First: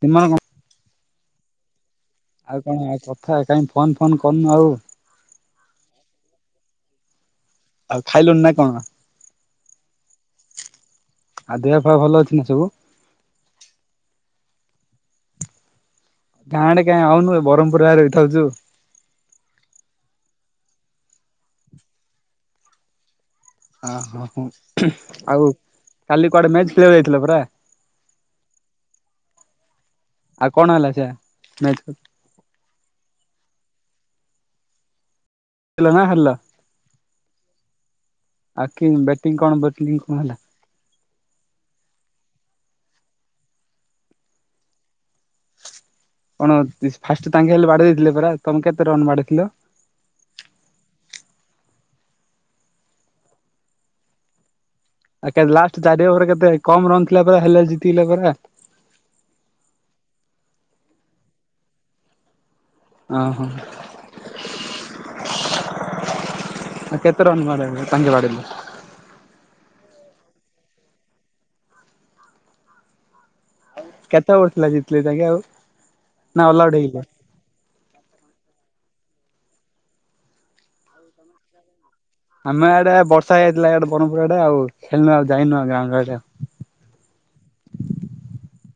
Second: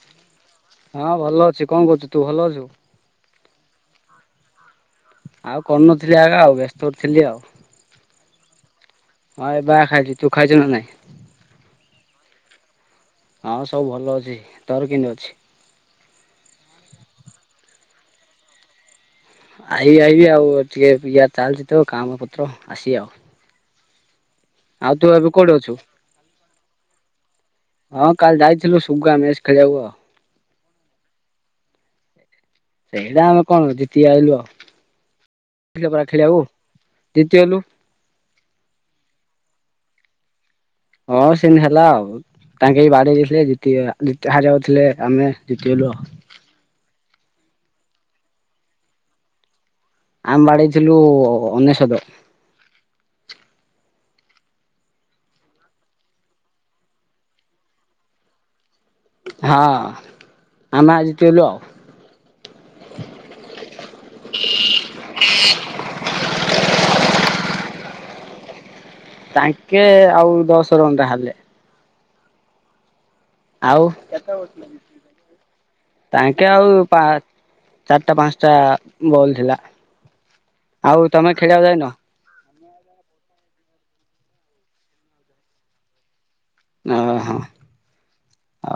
[unintelligible] କଣ? ହଁ ଭଲ ଅଛି କଣ କରୁଛୁ? ତୁ ଭଲ ଆଉ ଅଛୁ? କଣ ଆଉ କଥା କାହିଁ ଫୋନ୍ ଫୋନ୍ କରନୁ ଆଉ? ଆଉ କରୁନଥିଲି ଆଗା ଆଉ ବ୍ୟସ୍ତ ଥିଲି ଆଉ। ଆଉ ଖାଇଲୁଣି ନା କଣ? ହଁ ଏବେ ବା ଖାଇଲି ତୁ ଖାଇଛୁ ନା ନାଇଁ? ଆଉ ଦେହ ପା ଭଲ ଅଛି ନା ସବୁ? ହଁ ସବୁ ଭଲ ଅଛି ତୋର କେମିତି ଅଛି? ଗାଁଡେ କାଁ ଆଉନ୍ନୁ ଏବହ୍ମପୁର ଆରେ ରହି ଯାଉଛୁ। ଆଇ ଆଇିବି ଆଉ ଟିକେ ଇୟ ଚାଲିଛି ତ କାମ ପତ୍ର ଆସିବି ଆଉ। ଓ ହୋ ହୋ ଆଉ ତୁ ଏବେ ଆଉ କୋଉଠି ଅଛୁ କାଲି କୁଆଡେ ମ୍ୟାଚ୍ ଖେଳିବାକୁ ଯାଇଥିଲା ପରା? ହଁ କାଲି ଯାଇଥିଲୁ ସୁଗା ମ୍ୟାଚ୍ ଖେଳିବାକୁ ଆଉ। ଆଉ କଣ ହେଲା ସେ ମେଚେ? ସେଇଟା ଆମେ କଣ ଜିତିକି ଆଇଲୁ ଆଉ। ଜିତିଲ ନା ପରା ହାରିଲ। ଖେଳିବାକୁ ଜିତିଗଲୁ [unintelligible] ହଁ ସେନ ହେଲା ଆଉ। ତାଙ୍କେ ବି ବାଡ଼ି ଯାଇଥିଲେ ଜତି ଜ ହାରିବା ଯାଉଥିଲେ ଆମେ ଜିତିଗଲୁ ଆଉ। କଣ ଫାଷ୍ଟ ତାଙ୍କେ ହେଲେ ବାଡି ଦେଇଥିଲେ ପରା ତମେ କେତେ ରନ୍ ବାଡିଥିଲ। ଆମେ ବାଡେଇଥିଲୁ ଅନେଶତ। ଲାଷ୍ଟ ଚାରି ଅଭରେ କେତେ କମ ରନ୍ ଥିଲା ପରା ହେଲେ ଜିତିଗଲା ପରା। ହଁ ଆମେ ଜିତିଲୁ। ଓହୋ [inaudible] [inaudible] କେତେ ରନ୍ ବା ତାଙ୍କେ ବାଡ଼େଇଲେ। ତାଙ୍କେ ଆଉ ଦଶ ରନ୍ ଟା ହେଲେ। ଆଉ କେତେ ଓଭର ଥିଲା ଜିତିଲେ ତାଙ୍କେ ଆଉ ନା ତାଙ୍କେ ଅଲ ଆଉଟ୍ ଆଉ ପା ହେଇଗଲେ? ଚାରିଟା ପାଞ୍ଚଟା ବଲ ଥିଲା ଆଉ ତମେ ଖେଳିବାକୁ ଯାଇନ। ଆମେ ଆଡେ ବର୍ଷା ହେଇଥିଲା ଏଆଡେ ବ୍ରହପୁର ଆଡେ ଆଉ ଖେଳୁ ଆଉ ଯାଇନୁ ଆ ଗାଁ ଗରେ ଆଡେ। ଓହୋ।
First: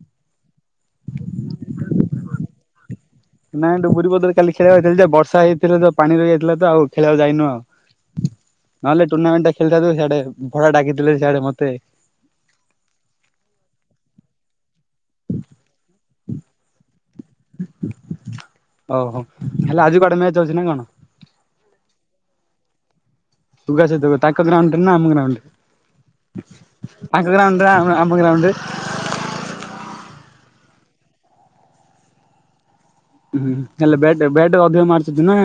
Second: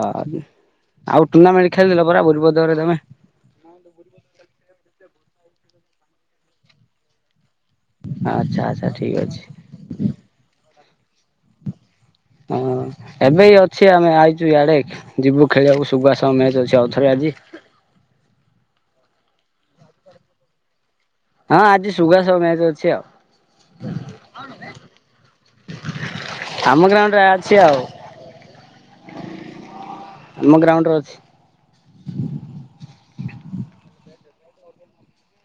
ଓହୋ ଆଉ ଟୁର୍ଣ୍ଣାମେଣ୍ଟ ଖେଳିଦେ ପରା ବୁିବଦରେ ତମେ। ନାଇଁଠୁ ପୁରୀ ପଦରେ କାଲି ଖେଳିବା ହେଇଥିଲା ଯେ ବର୍ଷା ହେଇଥିଲା ତ ପ ପାଣି ରହି ଯାଇଥିଲା ତ ଆଉ ଖେଳିବାକୁ ଯାଇନୁ ଆଉ। ଆଚ୍ଛା ଆଚ୍ଛା ନହେଲେ ଠିକ୍ ଅଛି ଟୁର୍ଣ୍ଣାମେଣ୍ଟ ଟା ଖେଳିଥିବୁ ସେଆଡେ ଭଡା ଡାକିଥିଲେ ସେଆଡେ ମତେ। ହଁ ଏବେ ଅଛି ଆମେ ଆଇଛୁ ଇଆଡ଼େ। ଯିବୁ ଖେଳିବାକୁ ଶୁବାସ ମ୍ୟାଚ ଅଛି ଆଉ ଥରେ ଆଜି। ଓ ହୋ ହେଲେ ଆଜି କୁଆଡେ ମ୍ୟାଚ ଅଛି ନାଇଁ କଣ? ହଁ ଆଜି ସୁବାସ ମ୍ୟାଚ ଅଛି ଆଉ। ତୁ କ ତାଙ୍କ ଗ୍ରାଉଣ୍ଡରେ ଆମ ଗ୍ରାଉଣ୍ଡ। ଆମ ଗ୍ରାଉଣ୍ଡରେ ଆଙ୍କ ଅଛି ଗ୍ରାଉଣ୍ଡ ଆଉ ଆମ ଗ୍ରାଉଣ୍ଡରେ। ଆମ ଗ୍ରାଉଣ୍ଡରେ ଅଛି। ହୁଁ ହେଲା ବେଟ ବେଟ ଅଧିକ ମାରିଛି ନା।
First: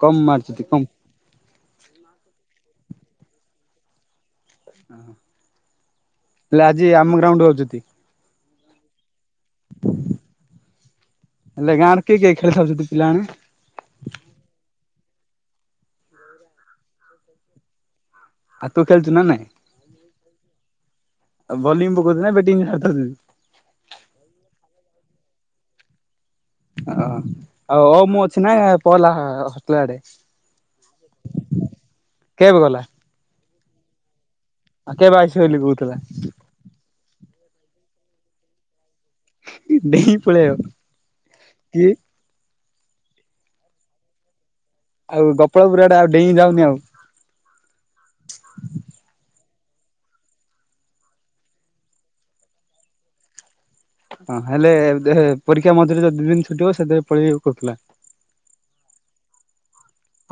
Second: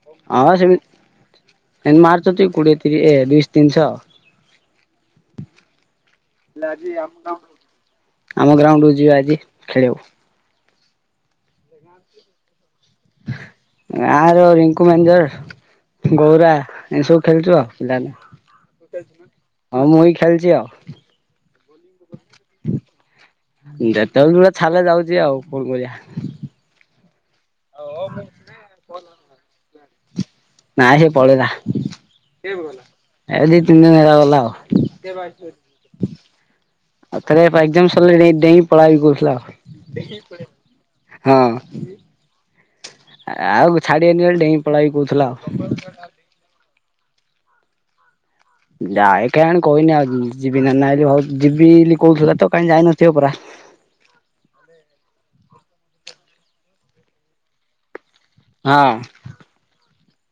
କମ୍ ହଁ ମାରୁଛନ୍ତି କମ୍ ସେମିତି ଏ ମାର୍ଚଛି କୋଡିଏ ତିରି ଦୁଶ ତିନିଶହ। ହେଲେ ଆଜି ଆମ ଆମ ଗ୍ରାଉଣ୍ଡକୁୁ ଯିବା ଆଜି ଖେଳିବାକୁ। ହେଲେ ଗାଁରେ କିଏ କିଏ ଖେଳିଥାଉଛନ୍ତିୁ ପିଲାମାନେ। ଗାଁ ର ରିଙ୍କୁ ମ୍ୟାନେଜର। ଗୌରା ଏ ସବୁ ଖେଳୁଛୁ ଆଉ। [unintelligible] ଆଉ ତୁ ଖେଳୁଛୁ ନା ନାଇଁ? ହଁ ମୁଁ ଇ ଖେଳିଛି ଆଉ। ଉ ବୋଲିଂ ପକଉଥିଲା ନା ବ୍ୟାଟିଂ। [unintelligible] ଯେତେବେଳେ [unintelligible] ଯାଉଛି ଆଉ କଣ କରିଆ। ହଁ ହଉ ହଉ ମୁଁ ଅଛି ନା ପହିଲା [unintelligible] ଆଡେ। ନା ସେ ପଳେଇଲା କିଏ କେବେ ଗଲା ପଳେଇଲା ଏ ଦି ତିନି ଦିନ ହେଲା ଗଲା ଆଉ। କେବେ ଆଇସ ବୋଲି କହୁଥିଲା। [unintelligible] ଆଉ ଥରେ ଏଗ୍ଜାମ ସରିଲା ଡେଇଁ ପଳେଇବି କହୁଥିଲା ଆଉ। ଡେଇଁ [unintelligible] ପଳେଇବ ହଁ। କି ଆଉ ଛାଡିବିନି ବେଳେ ଡେଇଁ ପଳେଇବି କହୁଥିଲା ଆଉ।। [unintelligible] ପୁରାଟା ଆଉ ଡେଇଁ ଯାଉନି ଆଉ। ଯାଏ କାଁ କ କହିହନି ଆଉ ଯିବି ନା ନାଇଁ ଯିବି ବୋଲି କହୁଥିଲା ତ କାଁ ଯାଇନଥିବ ପୁରା। ହଁ ହେଲେ ପରୀକ୍ଷା ମଝିରେ ଦି ଦିନ ଛୁଟିଥିବ ସେଥିବେଳେ ପଳେଇବି କହୁଥିଲା। ହଁ।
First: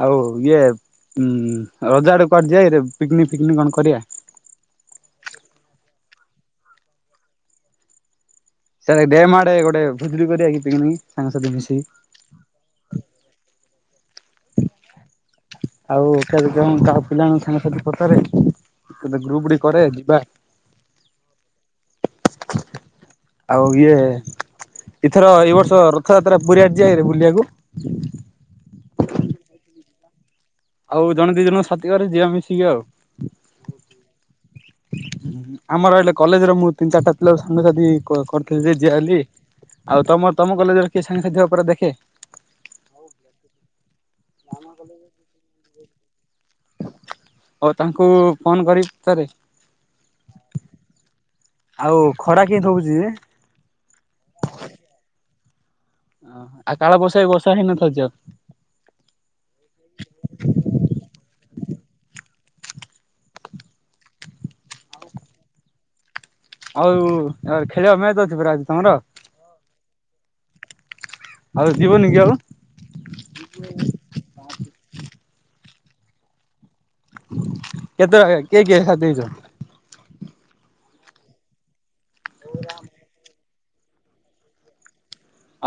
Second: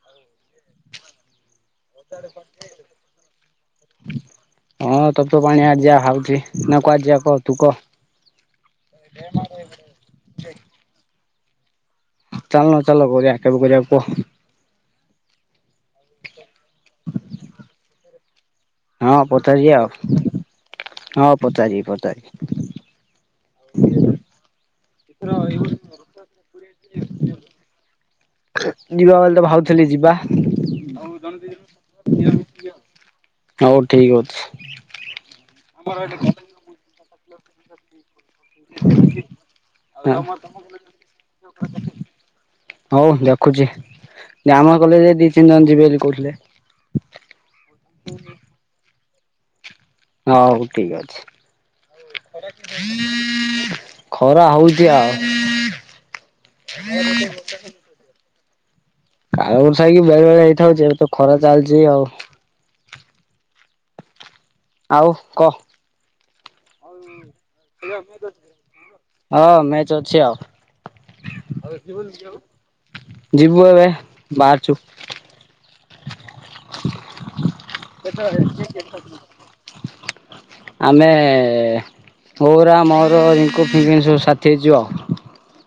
ଆଉ ଇଏ ଉଁ ରଜା ଆଡେ କୁଆଡେ ଯାଇରେ ପିକନିକ ଫିକନିକ କଣ କରିବା। ହଁ ତପ୍ତ ପାଣି ଆଜି ଆହୁତି ହଁ ନା କୁଆଡେଯିବା କହ ତୁ କହ। ସାର ଡେଡ ଆଡେ ଗୋଟେ ଭୁଜିଟେ କରିବାକି ପିକିନିକି ସାଙ୍ଗସାଥି ମିଶିକି? ଚାଲୁନ ଚାଲ କରିବା କେବେ କରିବାକୁ କୁହ। ଆଉ [unintelligible] ପିଲାଙ୍କ ସାଙ୍ଗ ସାଥିଙ୍କୁ ପଚାରେ। ହଁ ଗୋଟେ ଗ୍ରୁପ ଟେ ପଚାରିବା କରେ ଆଉ ଯିବା। ହଁ ପଚାରିବି ପଚାରିବି। ଆଉ ଇଏ ଏଥର ଏଇ ବର୍ଷ ରଥଯାତ୍ରା ପୁରୀ ଆଡେ ଯିବାକିରେ ବୁଲିବାକୁ। ଯିବା ବୋଲିତ ଭାବଥିଲି ଯିବା। ହୋଉ ଆଉ ଜଣେ ଜଣ ସାଥି ଦି କରି ଯିବା ଜଣଙ୍କୁ ମିଶିକି ଆଉ ଠିକ କର ବୁଲିବାକୁ ଏଥି ଯିବା। [unintelligible] ଆମର ଏଇଲେ କଲେଜ ର ମୁ ତିନି ଚାରିଟା ପିଲା ସାଙ୍ଗସାଥି କର କର ଯି ଯିଆଲି ଆଉ ତମ ତମ କଲେଜର କିଏ ସାଙ୍ଗସାଥିର ଉପରେ ଦେଖେ? ହୋଉ ଦେଖୁଛି ଗାଉଁଆ କଲେଜରେ ଦି ତିନି ଜଣ ଯିବେ ବୋଲି କହୁଥିଲେ। ହୋଉ ତାଙ୍କୁ ଫୋନ କରି ପଚାରେ। ହଉ ଠିକ ଆଉ ଖରା କେମିତି ହଉଛି ଯେ ଅଛି। ଖରା ହୋଉଛି ଆଉ। ଆଉ କାଳ ବ୍ୟୈଶାକ୍ଷୀ ବର୍ଷା ହେଇନଥିଲା ଆଜି ଆଉ? ଆଉ ସାଇକି ବେଳେ ବେଳେ ହେଇଥାଉ ଯେହେତୁ ଖରା ଚାଲିଚଛି ଆଉ। ଆଉ କହ। ଆଉ ଆ ଖେଳିବା ମ୍ୟାଚ ଅଛି ପରା ଆଜି ତମର? ହଁ ମ୍ୟାଚ ଅଛି ଆଉ। ଆଉ ଯିବନି କି ଆଉ ଯିବୁ ଏବେ ବାହାରାରୁଛୁ। କେତେବେଳେ କିଏ କିଏ ସାଥ ଦେଇଛ? [inaudible] ଆମେ ପୁଅର ମୋର ରିଙ୍କୁ ଫିଙ୍କି ସବୁ ସାଥି ହେଇଯିବୁ ଆଉ।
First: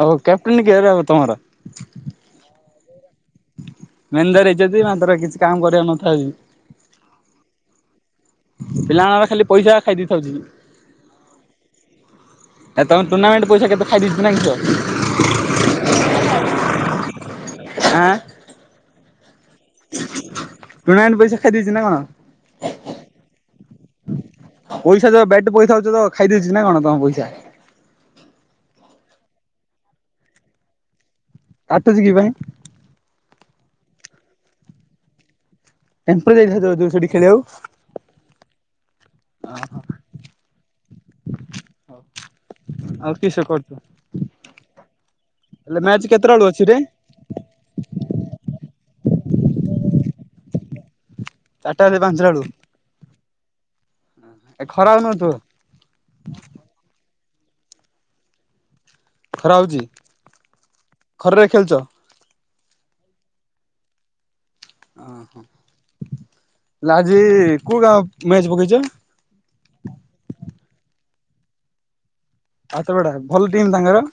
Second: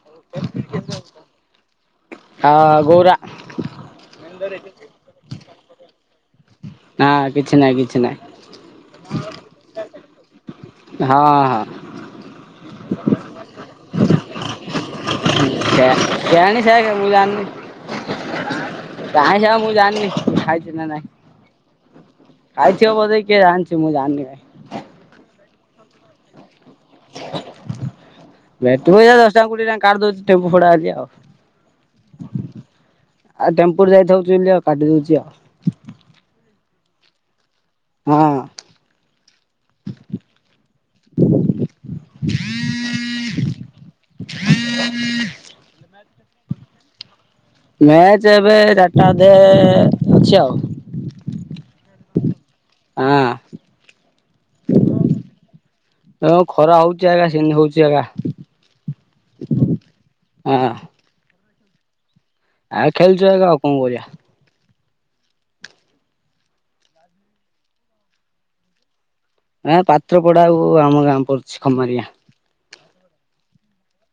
ଆଉ କ୍ୟାପ୍ଟେନ କିଏ ହେବବେ ତୁମର? ଆ ଗୌରା। ମେନ୍ଦର ହେଇଛନ୍ତି ମାତ୍ର କିଛି କାମ କରିବା ନା କିଛି ନାହିଁ କିଛି ନାହିଁ ନଥାନ୍ତି। ପିଲାମାନେ ଖାଲି ପଇସା ଖାଇ ଦେଇଥାଉଛି। ହଁ ହଁ ଏ ତମ ଟୁର୍ଣ୍ଣାମେଣ୍ଟ ପଇସା କେତେ ଖାଇ ଦେଇଛି ନାଇଁ କିଷ। ଯା ଜାଣି ସାରିଲୁଣୁ ମୁଁ ଆଁ ଜାଣିନି କାହିଁକି ନା ମୁଁ ଜାଣିନୀ ଖାଇଛି ନା ନାହିଁ ଖାଇ ଦେଇଛି ନା କଣ? ଖାଇଥିବ ବୋଧେ କିଏ ଜାଣିଛି ମୁଁ ଜାଣିନି ଭାଇ। ପଇସା ଯ ବେଟ୍ ପଇସା ଯୋଉଟା ଖାଇ ଦେଇଛି ନା କଣ ତମ ପଇସା? ବ୍ୟାଟ୍ ପଇସା ଦଶ ଟଙ୍କା କୋଡିଏ ଟଙ୍କା କାଢି ଦେଉଛି ଟେମ୍ପୁ ଫଡା ଆଜି ଆଉ। କାଟୁଛି କି ପାଇଁ? ଆଉ ଟେମ୍ପୁରୁ ଯାଇଥାଉଛି ବୋଲି ଆଉ କାଟି ଦୋଉଛି ଆଉ। ଟେମ୍ପୁରେ ଯାଇ ଥାଅ ଥ କି ସେଠି ଖେଳିବାକୁ? ହଁ। ଆଉ କିସ କରୁଛୁ। ହେଲେ ମ୍ୟାଚ କେତେ ବଳ ଅଛି ରେ? ମ୍ୟାଚ୍ ଏବେ ଚାରିଟା ଅଧେ ଅଛି ଆଉ। ଚାରିଟା ବେଳେ ପାଞ୍ଚଟା ବେଳୁ ହଁ। ଏ ଖରା ହୋଉନଥିବ? ତ ଖରା ହୋଉଛି ଆଜ୍ଞା ସେମିତି ହୋଉଛି ଆଗା। ଖରା ହେଉଛି। ହଁ। ଖରାରେ ଖେଳଛ? ଆଉ ଖେଳଚୁ ଏକା ଆଉ କଣ କରିବା। ଲାଜେଇ କୋଉ ଗାଁ ମ୍ୟାଚ ପକେଇଚ। ଏ ପାତ୍ରପଡାକୁ ଆଉ ଆମ ଗାଁ ପଡଚି ଖମାରିଆ। ପାତ୍ରପଡ଼ା ଭଲ ଟିମ୍ ତାଙ୍କର?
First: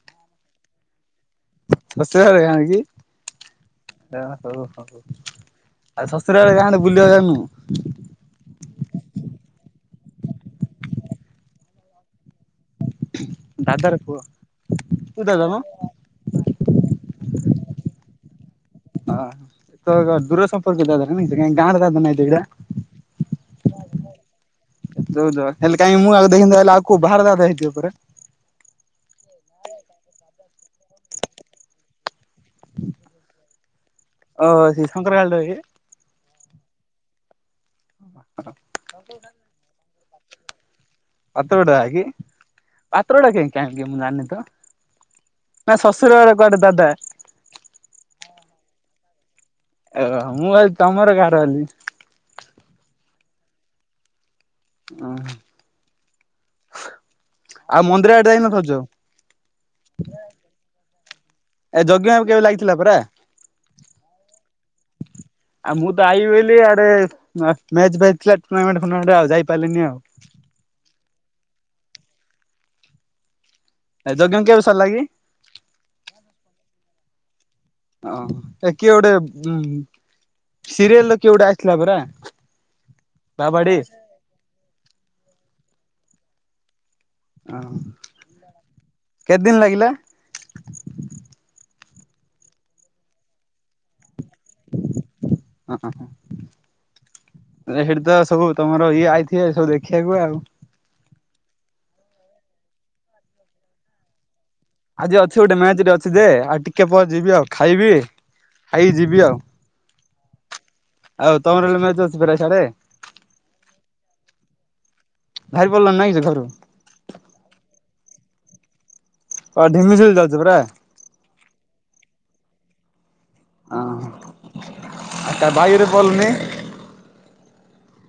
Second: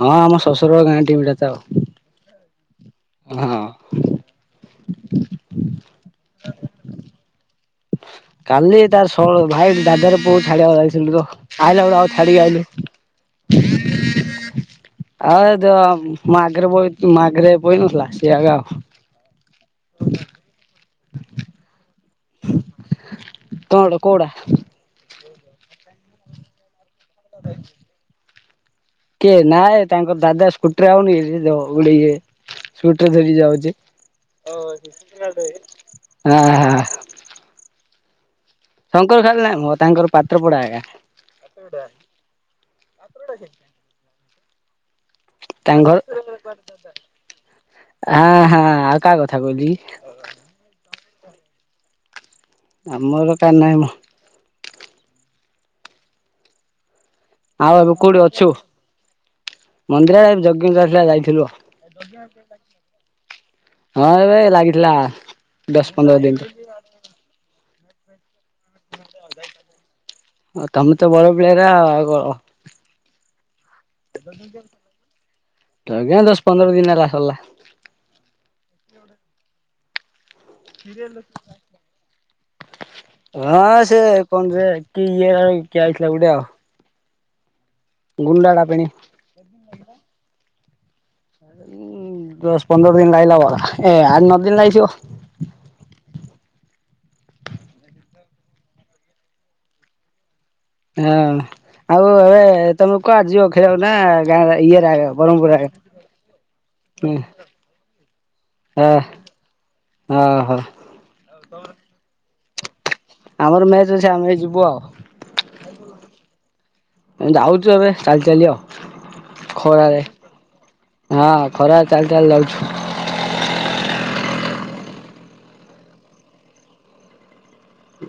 ହଁ ଆମ ଶଶୁର ଗାଁ ଟିମଟା ତ ଆଉ। ଶଶୁର ଘର ଗାଁ କି? ହଁ। ଆ ହୋଉ ହୋଉ ଆଉ ଶଶୁର ଘର ଗାଁ ଆଡେ ବୁଲିବାକୁ ଯାଉନୁ? କାଲି ତାର ଶରଳ ଭାଇ ଦାଦାର ପୁଅକୁ ଛାଡିବାକୁ ଯାଇଥିଲୁ ତ ଆଇଲା ବେଳୁ ଆଉ ଛାଡିକି ଆଇଲୁ। ଦାଦାର ପୁଅ। ତୁ ଦାଦା ଆଉ ମ ଯୋଉ ମୋ ଆଗରେ ବଇ ମୋ ଆଗରେ ବଇନଥିଲା ସିଏ ଆଗା। ହଁ ତ ଦୂର ସମ୍ପର୍କ ଦାଦାଟା ନାକି ଗାଁର ଦାଦା ନାଇଁ ତ ଏଗିଡା। କଣ ଲୋ କୋଉଡା? ଯୋଉ ତ ହେଲେ କାଇଁକି ମୁଁ ଆଗ ଦେଖିନି ତ ହେଲେ ଆଉ କୋଉ ବାହାର ଯାଗାଟା ହେଇଥିବ ପରା। କିଏ ନାଇଁ ତାଙ୍କର ଦାଦା ସ୍କୁଟିରେ ଆଉନି କି ସିଏ ଯୋଉ ଗୋଟେ ଇଏ ସ୍କୁଟି ଧରିକି ଯାଉଚି ହାଁ ହାଁ। ଶଙ୍କର ଖାଲି ନାଇଁମ ତାଙ୍କର ପାତ୍ରପଡା ଏକା। ପାତ୍ରପଡ଼ା କି ପାତ୍ରପଡ଼ା କି କାହିଁକି ମୁଁ ଜାଣିନି ତ। ନା ଶଶୁର ଘର କୁଆଡେ ଦାଦା। ଆଁ ହାଁ ଆଉ କା କଥା କୋହୁଚି କି। ଅ ମୁଁ ଭାବୁଚି ତମର କାହାର ବୋଲି। ଆମର କାର ନାହିଁମ। ଅହଁ। ଆଉ ଏବେ ମନ୍ଦିର କୋଉଠି ଆଡେ ଅଛୁ? ଯାଇନଥଛୁ ମନ୍ଦିରରେ ଯଗିଙ୍ଗ କରିଥିଲା ଯାଇଥିଲୁ। ଏ ଯଜ୍ଞ କେବେ ଲାଗିଥିଲା ପରା ହଁ ଏବେ ଲାଗିଥିଲା। ଆଉ ଦଶ ମୁଁ ତ ପନ୍ଦର ଆଇବି ଦିନ ବୋଲିି ଆଡେ ମ୍ୟାଚ ଫାଚ ଥିଲା ଟୁର୍ଣ୍ଣାମେଣ୍ଟ ଫୁର୍ଣ୍ଣାମେଣ୍ଟ ଆଉ ଯାଇପାରିଲିନି ଆଉ। ଅ ତମେ ତ ବଡ ପ୍ଲେୟାର ଆଉ କଣ। [unintelligible] ଯଜ୍ଞ କେବେ ସରିଲା କି ଦଶ ପନ୍ଦର ଦିନ ହେଲା ସରଲା। ଅଁହଁ କିଏ ଗୋଟେ ଉଁହୁଁ। ସିରିଏଲର କିଏ ଗୋଟିଏ ଆସିଥିଲା ପରା ବାବାଡି। ହଁ ସେ କଣ ଯେ କି ଇଏ ହେଇ କିଏ ଆଇଥିଲା ଗୋଟେ କ୍ୟାଚ ଆଉ। ଅ ଗୁଣ୍ଡାଟା ପେଣି। କେତେ ଦିନି ଲାଗିଲା? ଉଁ ଦଶ ପନ୍ଦର ଦିନ ଲାଇଲା ପରା ଏ ଆଠ ନଅ ଦିନ ଲାଗିଥିବ। ଅହଁ। ହେଇଠି ତ ସବୁ ତମର ଇଏ ଆଇଥିବେ ସବୁ ଦେଖିବାକୁ ଆଉ। ହଁ ଆଉ ଏବେ ତମେ କୁଆଡେ ଯିବ ଖେଳି ବାକୁ ନା ଗାଁରା ଇଏରା ଆଜି ଅଛି ଗୋଟେ ମ୍ୟାଚରେ ଅଛି ଯେ ଆଉ ଟିକେ ହୁଁ ପରେ ଯିବି ଆଉ ଖାଇବି। ହ ଖାଇକି ଯିବି ଆଉ। ଓହୋ। ଆଉ ତମର [unintelligible] ମ୍ୟାଚ ଅଛି ପରା ସ୍ୟାଡେ। ଆମର ମ୍ୟାଚ ଅଛି, ଆମେ ଯିବୁ ବାହାରି ପଡିଲଣି ଆଉ। ନାଇଁ କି ଘରୁ? ଯାଉଚୁ ଏବେ ଚାଲି ଚାଲି ଆଉ। ଖରାରେ। [unintelligible] ଯାଉଚ ପୁରା। ହଁ ଖରାରେ ଚାଲି ଚାଲି ଯାଉଛୁ। ଅ ତା ବାଇକ୍ ରେ ପଲେନି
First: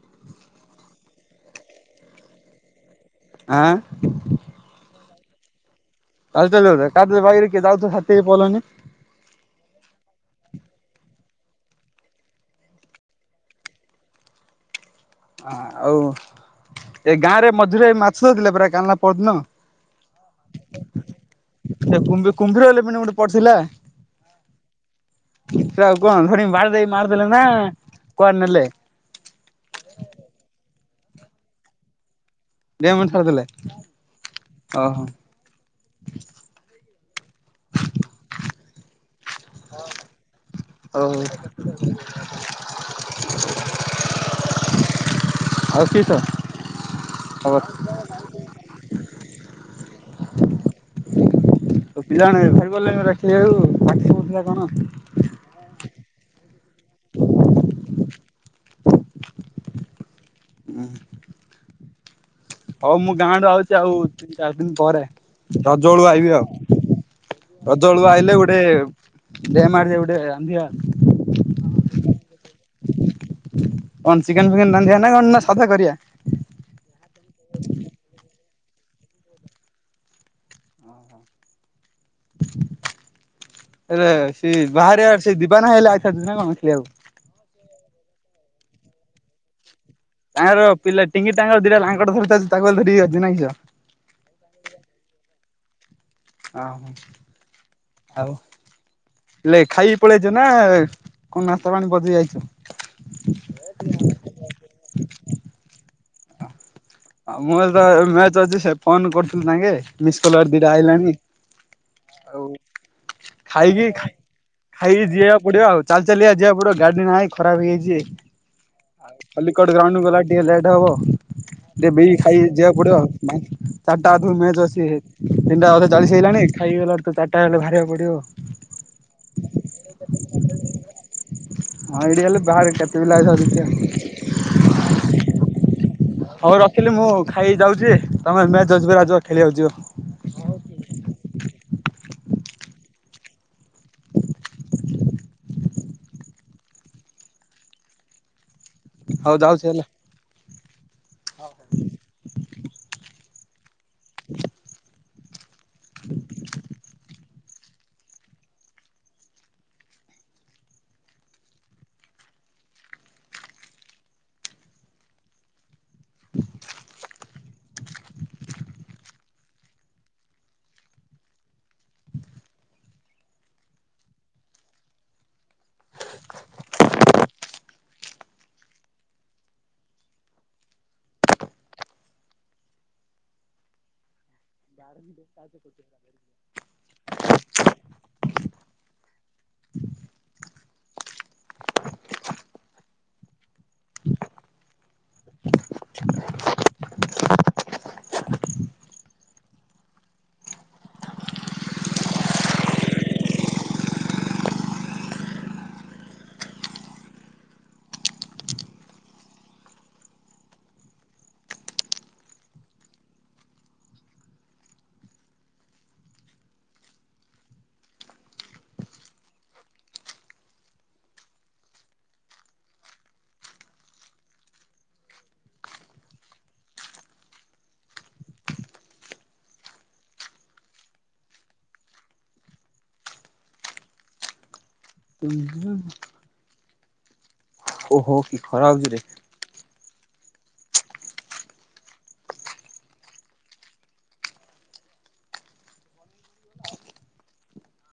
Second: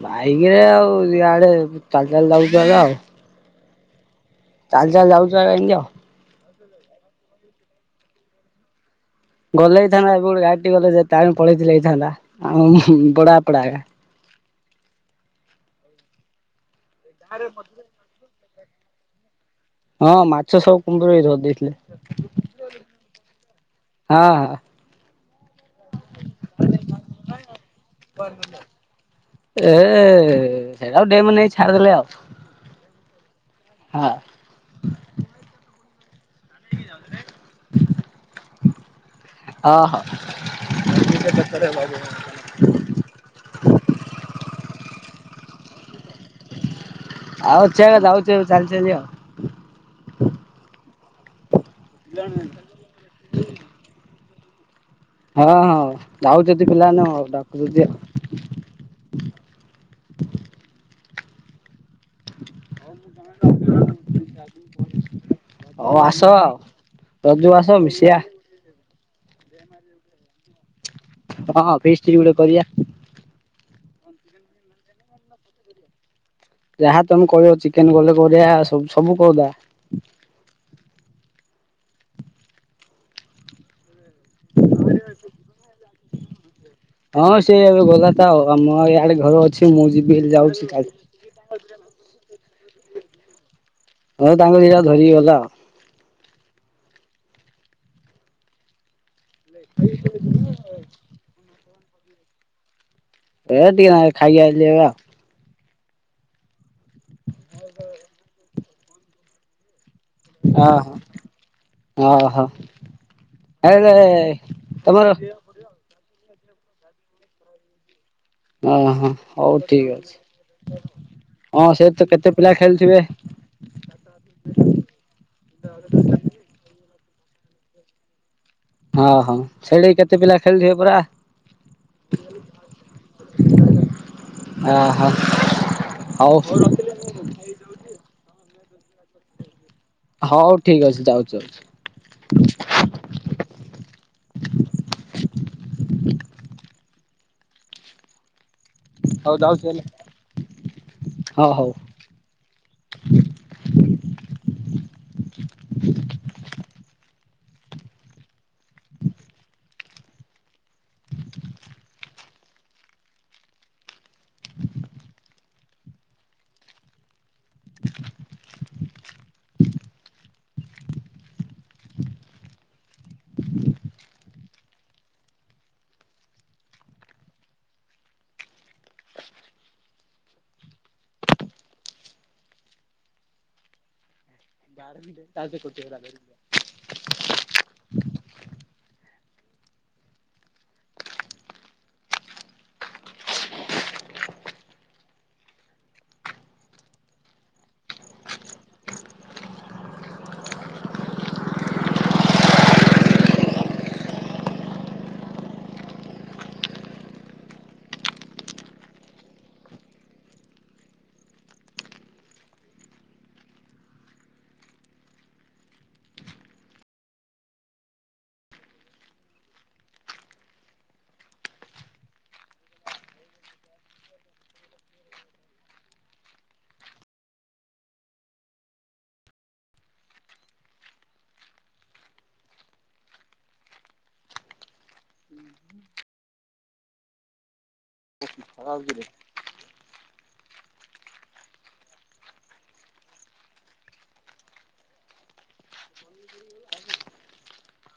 ବାଇକ୍ ରେ ଆଉ ଇଆଡେ ଚାଲି ଚାଲି [unintelligible] ଆଁ ଚାଲି ଚାଲି ଯାଉଛି [unintelligible] ଚାଲି ଚାଲି ଯାଉଚ କାହାଥିରେ ବାଇକ୍ ରେ ଯାଉଥିବ ସାଥି ହେଇ ପଳେଇଲନି। ଗଲେ ହେଇଥାନ୍ତା ଏବେ ଗୋଟେ ଗାଡି ଗଲେ ତା ପଳେଇ ଥିଲେ ହେଇଥାନ୍ତା ଆଉ ବଡା ପଡା। ଆଉ ଏ ଗାଁ ରେ ମଝିରେ ମାଛ ଧରୁଥିଲେ ପରା କାଲି ନା ପହରଦିନ। ହଁ ମାଛ ସବୁ କୁମ୍ଭୀର ଭାଇ ଧରି ଦେଇଥିଲେ ସେ କୁ କୁମ୍ଭୀର ବଲେ ଗୋଟେ ପଡିଥିଲା। ହଁ। ସେଟାକୁ କଣ ଧରିକି ବାଡେଇ ମାରିଦେଲେ ନା କୁଆଡେ ନେଲେ। ଏ ସେଟାକୁ ଡେମ୍ ରେ ନେଇ କି ଛାଡିଦେଲେ ଆଉ। ଡେମ୍ ରେ ଛାଡିଦେଲେ ହଁ ଓହୋ। [unintelligible] ହଁ ହଉ ଓହ ହଉ ଆଉ କିସ୍? ଆଉ ଚେ ଯାଉ ଚେ ଚାଲି ଚାଲି ଆଉ। [unintelligible] ହଁ ହଁ ଯାଉଛନ୍ତି ପିଲାମାନେ ଆଉ ଡାକୁଚନ୍ତି ଆଉ। ହଉ ମୁଁ ଗାଁରୁ ଆଉଛି ଆଉ ତିନି ଚାରି ଦିନ ପରେ ରଜ ହୋଉ ବେଳକୁ ଆଇବି ଆସ ଆଉ। ରଜ କୁ ଆସ ମିଶିଆ। ବେ ଡେମ୍ ଆଡେ ଯାଇ ରାନ୍ଧିବା। ହଁ ଫିଷ୍ଟ୍ରୀ ଗୋଟେ କରିବା। କଣ ଚିକେନ୍ ଫିକେନ୍ ରାନ୍ଧିବା ନା କଣ ନା ସାଧା କରିବା। ଯାହା ତମେ କହିବ ଚିକେନ୍ କଲେ କରିବା ସ ସବୁ କରିବା। ଓହୋ। ଆରେ ସେ ବାହାରେ ଆସେ ଯିବା ନା [unintelligible] ସେ ଖେଳିବାକୁ। ହଁ ସେଏ ଏବେ ଗଲା ତ ଆଉ ମୁଁ ଇଆଡେ ଘରେ ଅଛି। ମୁଁ ଯିବି ଏଇନା ତାଙ୍କର ପିଲା ଟିଙ୍କି ତାଙ୍କର ଦିଟାଙ୍କ ଧରିକି ଚାଲିଚି ତାକୁ ଧରି କି ଆସୁଚି ନା କିସ। ହଁ ତାଙ୍କ ଦିଇଟା ଧରିକି ଗଲା ଆଉ। ଓ ହୋ ଆଉ ହେଲେ ଖାଇକି ପଳେଇଆଇଚ ନା କଣ ନାସ୍ତା ପାଣି ବଜେଇ ଆଇଛ। ଏ ଟିକେ ନାକୁ ଖାଇକି ଆଇଲି ଏଵେ ଆଉ। ଆଉ ମୋତ ମ୍ୟାଚ ଅଛି ସେ ଫୋନ କରୁଥିଲି ତାଙ୍କେ। ମିସ୍ କଲ ଦିଟା ଓହୋ ଆଇଲାଣି ଓହୋ ଆଉ ଖାଇକି ହେଲେ ଖାଇକି ତମର ଯିବାକୁ ପଡିବ ଆଉ। ଚାଲି ଚାଲି କା ଯିବା ପଡିବ ଗାଡି ନାହିଁ ଖରାପ ହେଇଯାଇଛି। ଓହୋ ଆଉ ହଉ ଫଲିକଡ ଠିକ୍ ଗ୍ରାଉଣ୍ଡ ଅଛି। ଗଲାକୁ ଟିକେ ଲେଟ୍ ହବ। ହଁ ସେ ଟିକେ ତ ବି କେତେ ଖାଇ ପିଲା ଯିବାକୁ ଖେଳୁଥିବେ ପଡିବ ଆଉ। ଚାରିଟା ଆଠରୁ ମ୍ୟାଚ୍ ଅଛି ତିନଟା ଅଧେ ଚାଲିଶି ହେଇଗଲାଣି ଖାଇ ଗଲାକୁ ତ ଚାରିଟା ହେଲେ ବାହାରିବାକୁ ପଡିବ। ହଁ ହଁ ଛେଳି କେତେ ପିଲା ଖେଳୁଥିବେ ପରା। ହଁ ଏଇଠି ହେଲେ ବାହାରେ କେତେ ପିଲା ଅଛନ୍ତି ଦେଖିଆ ଓ ହୋ ହଉ ରଖିଲି ମୁଁ ଖାଇ ଯାଉଛି ତମେ ମେଚ୍ ଅଛି ପରା ଯ ଖେଳିବାକୁ ଯିବ। ହଉ ଠିକ୍ ଅଛି ଯାଉଛି ଯାଉଛି। ହଉ ଯାଉଛି ହେଲେ ହଁ ହଉ। [unintelligible] [unintelligible] [unintelligible] [unintelligible] [unintelligible] ହ [inaudible] ଓହୋ କି ଖରାହଉଛି ରେ।